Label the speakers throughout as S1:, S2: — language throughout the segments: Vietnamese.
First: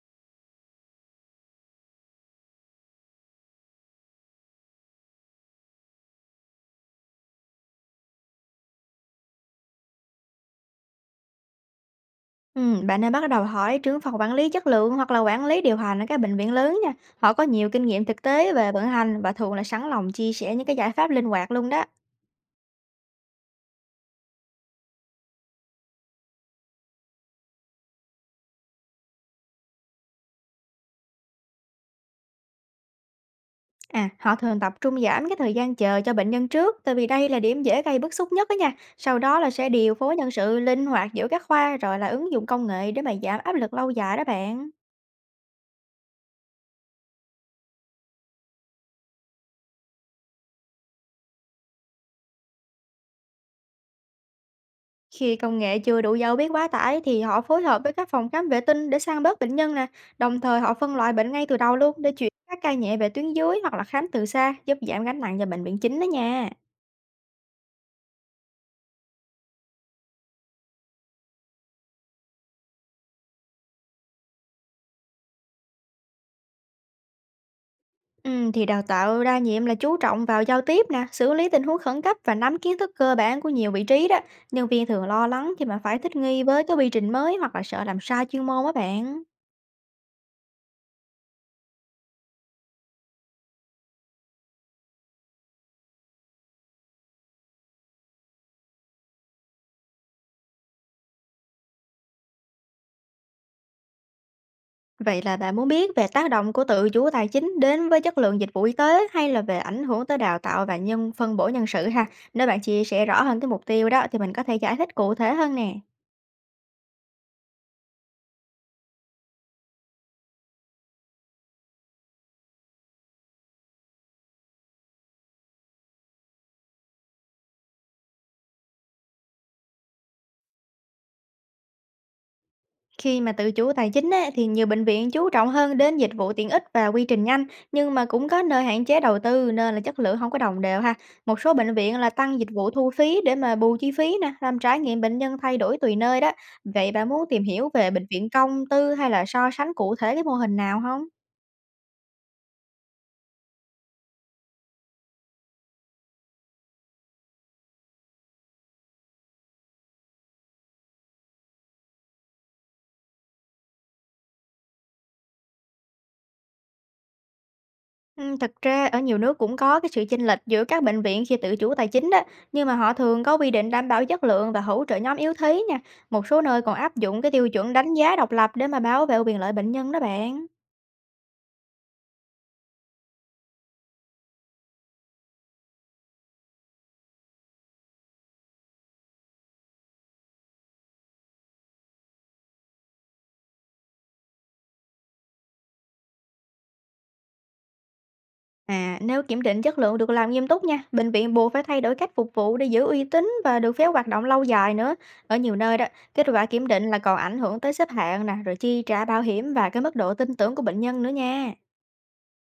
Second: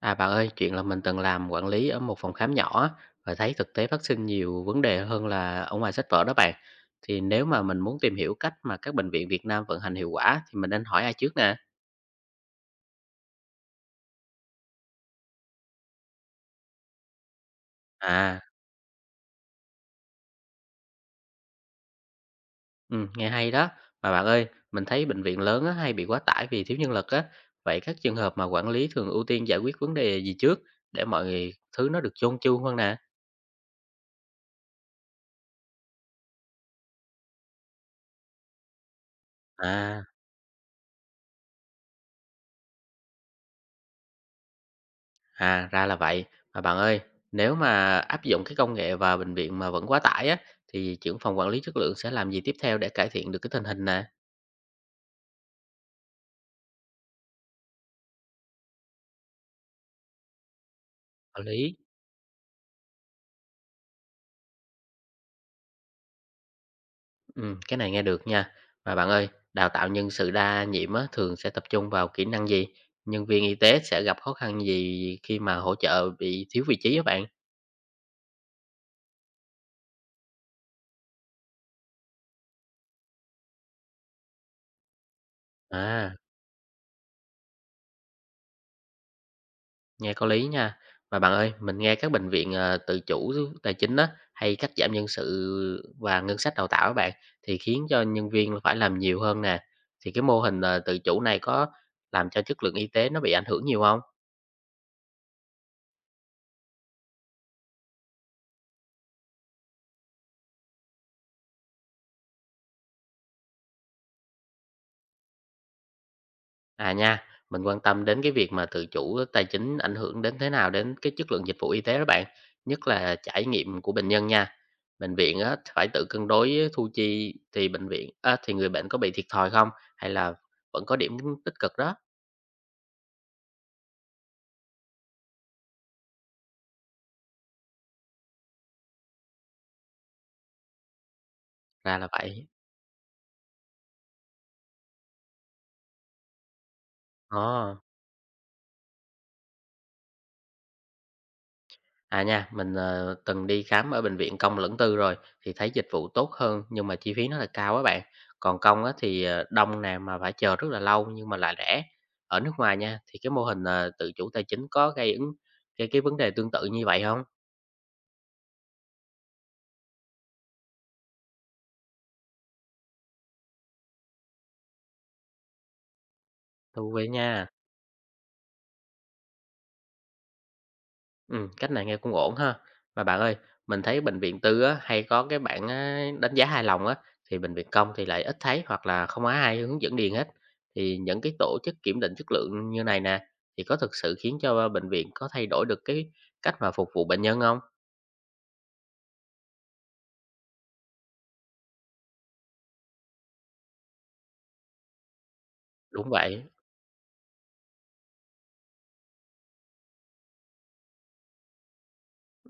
S1: À bạn ơi, chuyện là mình từng làm quản lý ở một phòng khám nhỏ á, và thấy thực tế phát sinh nhiều vấn đề hơn là ở ngoài sách vở đó bạn. Thì nếu mà mình muốn tìm hiểu cách mà các bệnh viện Việt Nam vận hành hiệu quả thì mình nên hỏi ai trước nè?
S2: Bạn nên bắt đầu hỏi trưởng phòng quản lý chất lượng hoặc là quản lý điều hành ở các bệnh viện lớn nha. Họ có nhiều kinh nghiệm thực
S1: À,
S2: tế về vận hành và thường là sẵn lòng chia sẻ những cái giải pháp linh hoạt luôn đó.
S1: ừ, nghe hay đó. Mà bạn ơi, mình thấy bệnh viện lớn á, hay bị quá tải vì thiếu nhân lực á. Vậy các trường hợp mà quản lý thường ưu tiên giải quyết vấn đề gì trước để mọi thứ nó được chôn chu hơn nè?
S2: À, họ thường tập trung giảm cái thời gian chờ cho bệnh nhân trước, tại vì đây là điểm dễ gây bức xúc nhất đó nha. Sau đó là sẽ điều
S1: À,
S2: phối nhân sự linh hoạt giữa các khoa rồi là ứng dụng công nghệ để mà giảm áp lực lâu dài đó bạn.
S1: À, ra là vậy. Mà bạn ơi, nếu mà áp dụng cái công nghệ vào bệnh viện mà vẫn quá tải á, thì trưởng phòng quản lý chất lượng sẽ làm gì tiếp theo để cải thiện được cái tình hình nè?
S2: Khi công nghệ chưa đủ dấu biết quá tải thì họ phối hợp với các phòng khám vệ tinh để sang bớt bệnh nhân nè, đồng thời họ phân loại bệnh
S1: Quản
S2: ngay từ
S1: lý.
S2: đầu luôn để chuyển các ca nhẹ về tuyến dưới hoặc là khám từ xa giúp giảm gánh nặng cho bệnh viện chính đó nha.
S1: Ừ, cái này nghe được nha. Mà bạn ơi, đào tạo nhân sự đa nhiệm á, thường sẽ tập trung vào kỹ năng gì? Nhân viên y tế sẽ gặp khó khăn gì khi mà hỗ trợ bị thiếu vị trí á bạn?
S2: Ừ, thì đào tạo đa nhiệm là chú trọng vào giao tiếp nè, xử lý tình huống khẩn cấp và nắm kiến thức cơ bản của nhiều vị trí đó. Nhân viên thường lo lắng khi mà phải
S1: À.
S2: thích nghi với cái quy trình mới hoặc là sợ làm sai chuyên môn á bạn.
S1: Nghe có lý nha. Mà bạn ơi, mình nghe các bệnh viện, tự chủ tài chính á, hay cắt giảm nhân sự và ngân sách đào tạo các bạn, thì khiến cho nhân viên phải làm nhiều hơn nè. Thì cái mô hình, tự chủ này có làm cho chất lượng y tế nó bị ảnh hưởng nhiều không?
S2: Vậy là bạn muốn biết về tác động của tự chủ tài chính đến với chất lượng dịch vụ y tế hay là về ảnh hưởng tới đào tạo và nhân phân bổ nhân sự ha? Nếu bạn chia sẻ rõ hơn cái mục tiêu đó thì mình có thể giải thích cụ thể hơn nè.
S1: À nha, mình quan tâm đến cái việc mà tự chủ tài chính ảnh hưởng đến thế nào đến cái chất lượng dịch vụ y tế đó bạn, nhất là trải nghiệm của bệnh nhân nha. Bệnh viện á, phải tự cân đối thu chi thì bệnh viện á, thì người bệnh có bị thiệt thòi không? Hay là vẫn có điểm tích cực đó?
S2: Khi mà tự chủ tài chính á, thì nhiều bệnh viện chú trọng hơn đến dịch vụ tiện ích và quy trình nhanh, nhưng mà cũng có nơi hạn chế đầu tư nên là chất lượng không có đồng đều ha. Một số bệnh
S1: Ra
S2: viện
S1: là
S2: là tăng
S1: vậy.
S2: dịch vụ thu phí để mà bù chi phí nè, làm trải nghiệm bệnh nhân thay đổi tùy nơi đó. Vậy bạn muốn
S1: Ồ,
S2: tìm hiểu về bệnh viện công, tư hay là so sánh cụ thể cái mô hình nào không?
S1: à, nha, mình, từng đi khám ở bệnh viện công lẫn tư rồi, thì thấy dịch vụ tốt hơn nhưng mà chi phí nó là cao á bạn. Còn công á thì, đông nè, mà phải chờ rất là lâu nhưng mà lại rẻ. Ở nước ngoài nha, thì cái mô hình, tự chủ tài chính có gây cái vấn đề tương tự như vậy không?
S2: Thật ra ở nhiều nước cũng có cái sự chênh lệch giữa các bệnh viện khi tự chủ tài chính đó, nhưng mà họ thường có quy định đảm bảo chất lượng và hỗ trợ nhóm yếu thế nha. Một số nơi còn
S1: Thú
S2: áp
S1: vị
S2: dụng cái
S1: nha.
S2: tiêu chuẩn đánh giá độc lập để mà bảo vệ quyền lợi bệnh nhân đó bạn.
S1: Cách này nghe cũng ổn ha. Mà bạn ơi, mình thấy bệnh viện tư á, hay có cái bảng á, đánh giá hài lòng á, thì bệnh viện công thì lại ít thấy hoặc là không có ai hướng dẫn điền hết. Thì những cái tổ chức kiểm định chất lượng như này nè, thì có thực sự khiến cho bệnh viện có thay đổi được cái cách mà phục vụ bệnh nhân không?
S2: À, nếu kiểm định chất lượng được làm nghiêm túc nha, bệnh viện buộc phải thay đổi cách phục vụ để giữ uy tín và được phép hoạt động lâu dài nữa. Ở nhiều nơi đó,
S1: Đúng
S2: kết
S1: vậy.
S2: quả kiểm định là còn ảnh hưởng tới xếp hạng nè, rồi chi trả bảo hiểm và cái mức độ tin tưởng của bệnh nhân nữa nha.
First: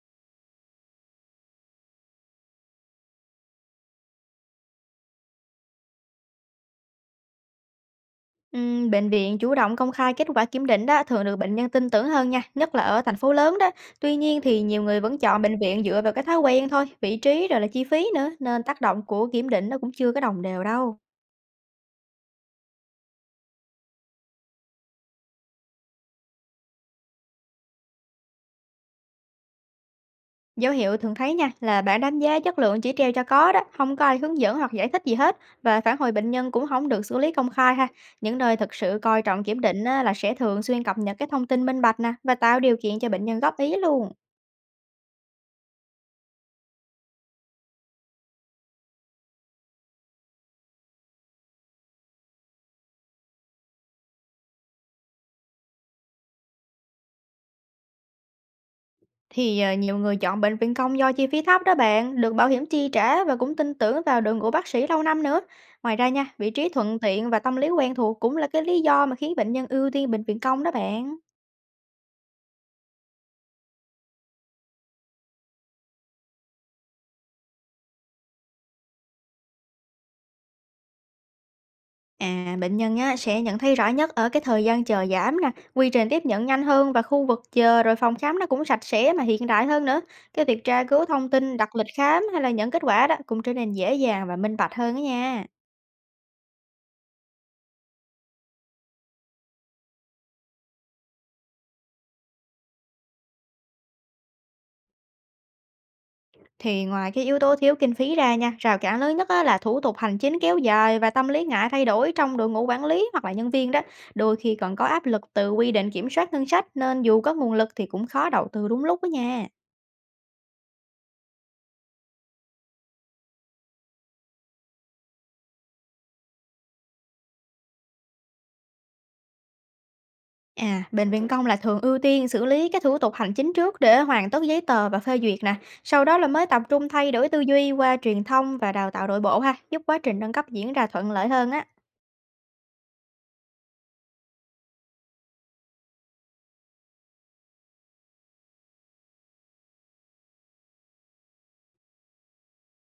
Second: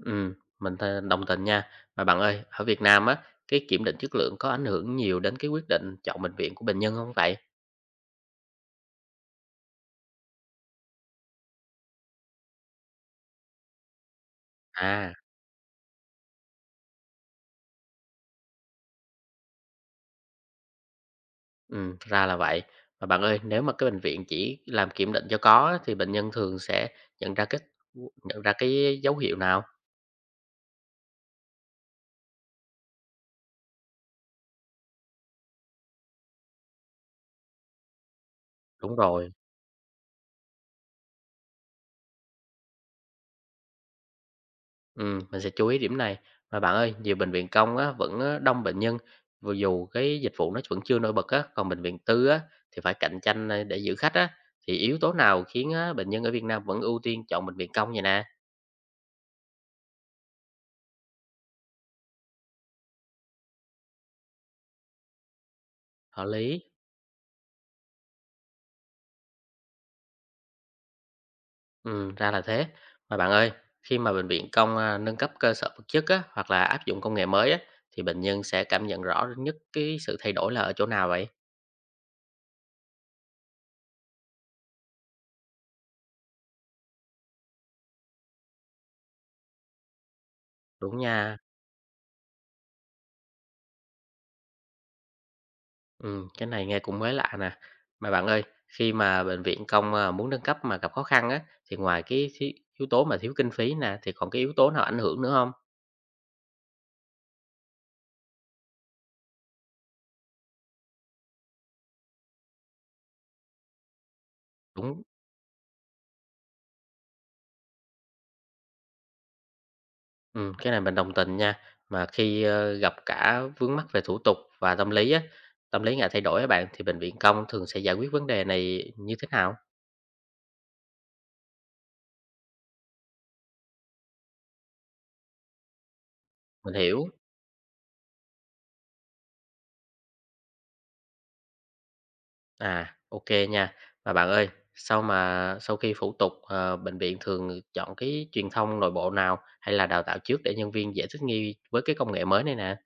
S1: Ừm, đồng tình nha. Mà bạn ơi, ở Việt Nam á, cái kiểm định chất lượng có ảnh hưởng nhiều đến cái quyết định chọn bệnh viện của bệnh nhân không vậy?
S2: Bệnh viện chủ động công khai kết quả kiểm định đó thường được bệnh nhân tin tưởng hơn nha, nhất là ở thành phố lớn đó. Tuy nhiên thì nhiều người
S1: À.
S2: vẫn chọn bệnh viện dựa vào cái thói quen thôi, vị trí rồi là chi phí nữa, nên tác động của kiểm định nó cũng chưa có đồng đều đâu.
S1: Ừ ra là vậy. Mà bạn ơi, nếu mà cái bệnh viện chỉ làm kiểm định cho có á, thì bệnh nhân thường sẽ nhận ra kết nhận ra cái dấu hiệu nào?
S2: Dấu hiệu thường thấy nha là bảng đánh giá chất lượng chỉ treo cho có đó, không có ai hướng dẫn hoặc giải thích gì hết, và phản hồi bệnh nhân cũng không được xử lý công khai ha. Những nơi thực
S1: Đúng
S2: sự coi
S1: rồi,
S2: trọng kiểm định á, là sẽ thường xuyên cập nhật cái thông tin minh bạch nè và tạo điều kiện cho bệnh nhân góp ý luôn.
S1: ừ mình sẽ chú ý điểm này. Mà bạn ơi, nhiều bệnh viện công á, vẫn á, đông bệnh nhân, vừa dù cái dịch vụ nó vẫn chưa nổi bật á, còn bệnh viện tư á, thì phải cạnh tranh à, để giữ khách á, thì yếu tố nào khiến á, bệnh nhân ở Việt Nam vẫn ưu tiên chọn bệnh viện công vậy nè?
S2: Thì, ờ, nhiều người chọn bệnh viện công do chi phí thấp đó bạn, được bảo hiểm chi trả và cũng tin tưởng vào đội ngũ bác sĩ lâu năm nữa. Ngoài ra
S1: Hợp
S2: nha, vị
S1: lý.
S2: trí thuận tiện và tâm lý quen thuộc cũng là cái lý do mà khiến bệnh nhân ưu tiên bệnh viện công đó bạn.
S1: Ừ, ra là thế. Mà bạn ơi, khi mà bệnh viện công, a, nâng cấp cơ sở vật chất á, hoặc là áp dụng công nghệ mới á, thì bệnh nhân sẽ cảm nhận rõ nhất cái sự thay đổi là ở chỗ nào vậy?
S2: À, bệnh nhân á, sẽ nhận thấy rõ nhất ở cái thời gian chờ giảm nè, quy trình tiếp nhận nhanh hơn và khu vực chờ rồi phòng khám nó cũng sạch sẽ mà hiện đại hơn nữa. Cái việc tra
S1: Đúng
S2: cứu thông
S1: nha.
S2: tin, đặt lịch khám hay là nhận kết quả đó cũng trở nên dễ dàng và minh bạch hơn đó nha.
S1: Ừ, cái này nghe cũng mới lạ nè. Mà bạn ơi, khi mà bệnh viện công, a, muốn nâng cấp mà gặp khó khăn á, thì ngoài cái yếu tố mà thiếu kinh phí nè, thì còn cái yếu tố nào ảnh hưởng nữa không?
S2: Thì ngoài cái yếu tố thiếu kinh phí ra nha, rào cản lớn nhất á, là thủ tục hành chính kéo dài và tâm lý ngại thay đổi trong đội ngũ quản lý hoặc là nhân viên đó. Đôi khi còn có
S1: Đúng.
S2: áp lực từ quy định kiểm soát ngân sách nên dù có nguồn lực thì cũng khó đầu tư đúng lúc đó nha.
S1: Cái này mình đồng tình nha. Mà khi, gặp cả vướng mắc về thủ tục và tâm lý á, tâm lý ngại thay đổi á bạn, thì bệnh viện công thường sẽ giải quyết vấn đề này như thế nào?
S2: À, bệnh viện công là thường ưu tiên xử lý các thủ tục hành chính trước để hoàn tất giấy tờ và phê duyệt nè. Sau đó là mới tập
S1: Mình
S2: trung
S1: hiểu.
S2: thay đổi tư duy qua truyền thông và đào tạo đội bộ ha, giúp quá trình nâng cấp diễn ra thuận lợi hơn á.
S1: À, ok nha. Mà bạn ơi, sau khi thủ tục, bệnh viện thường chọn cái truyền thông nội bộ nào hay là đào tạo trước để nhân viên dễ thích nghi với cái công nghệ mới này nè?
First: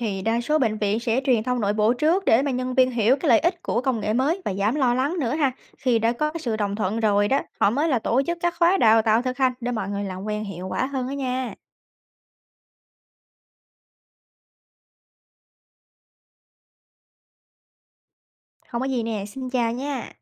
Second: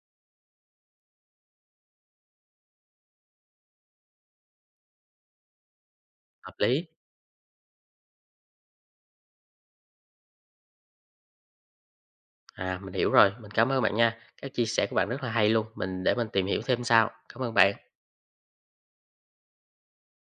S2: Thì đa số bệnh viện sẽ truyền thông nội bộ trước để mà nhân viên hiểu cái lợi ích của công nghệ mới và giảm lo lắng nữa ha. Khi đã có cái
S1: Hợp
S2: sự đồng
S1: lý.
S2: thuận rồi đó, họ mới là tổ chức các khóa đào tạo thực hành để mọi người làm quen hiệu quả hơn đó nha.
S1: À, mình hiểu rồi, mình cảm ơn bạn nha. Các chia sẻ của bạn rất là hay luôn, mình tìm hiểu thêm sau. Cảm ơn bạn.
S2: Không có gì nè, xin chào nha.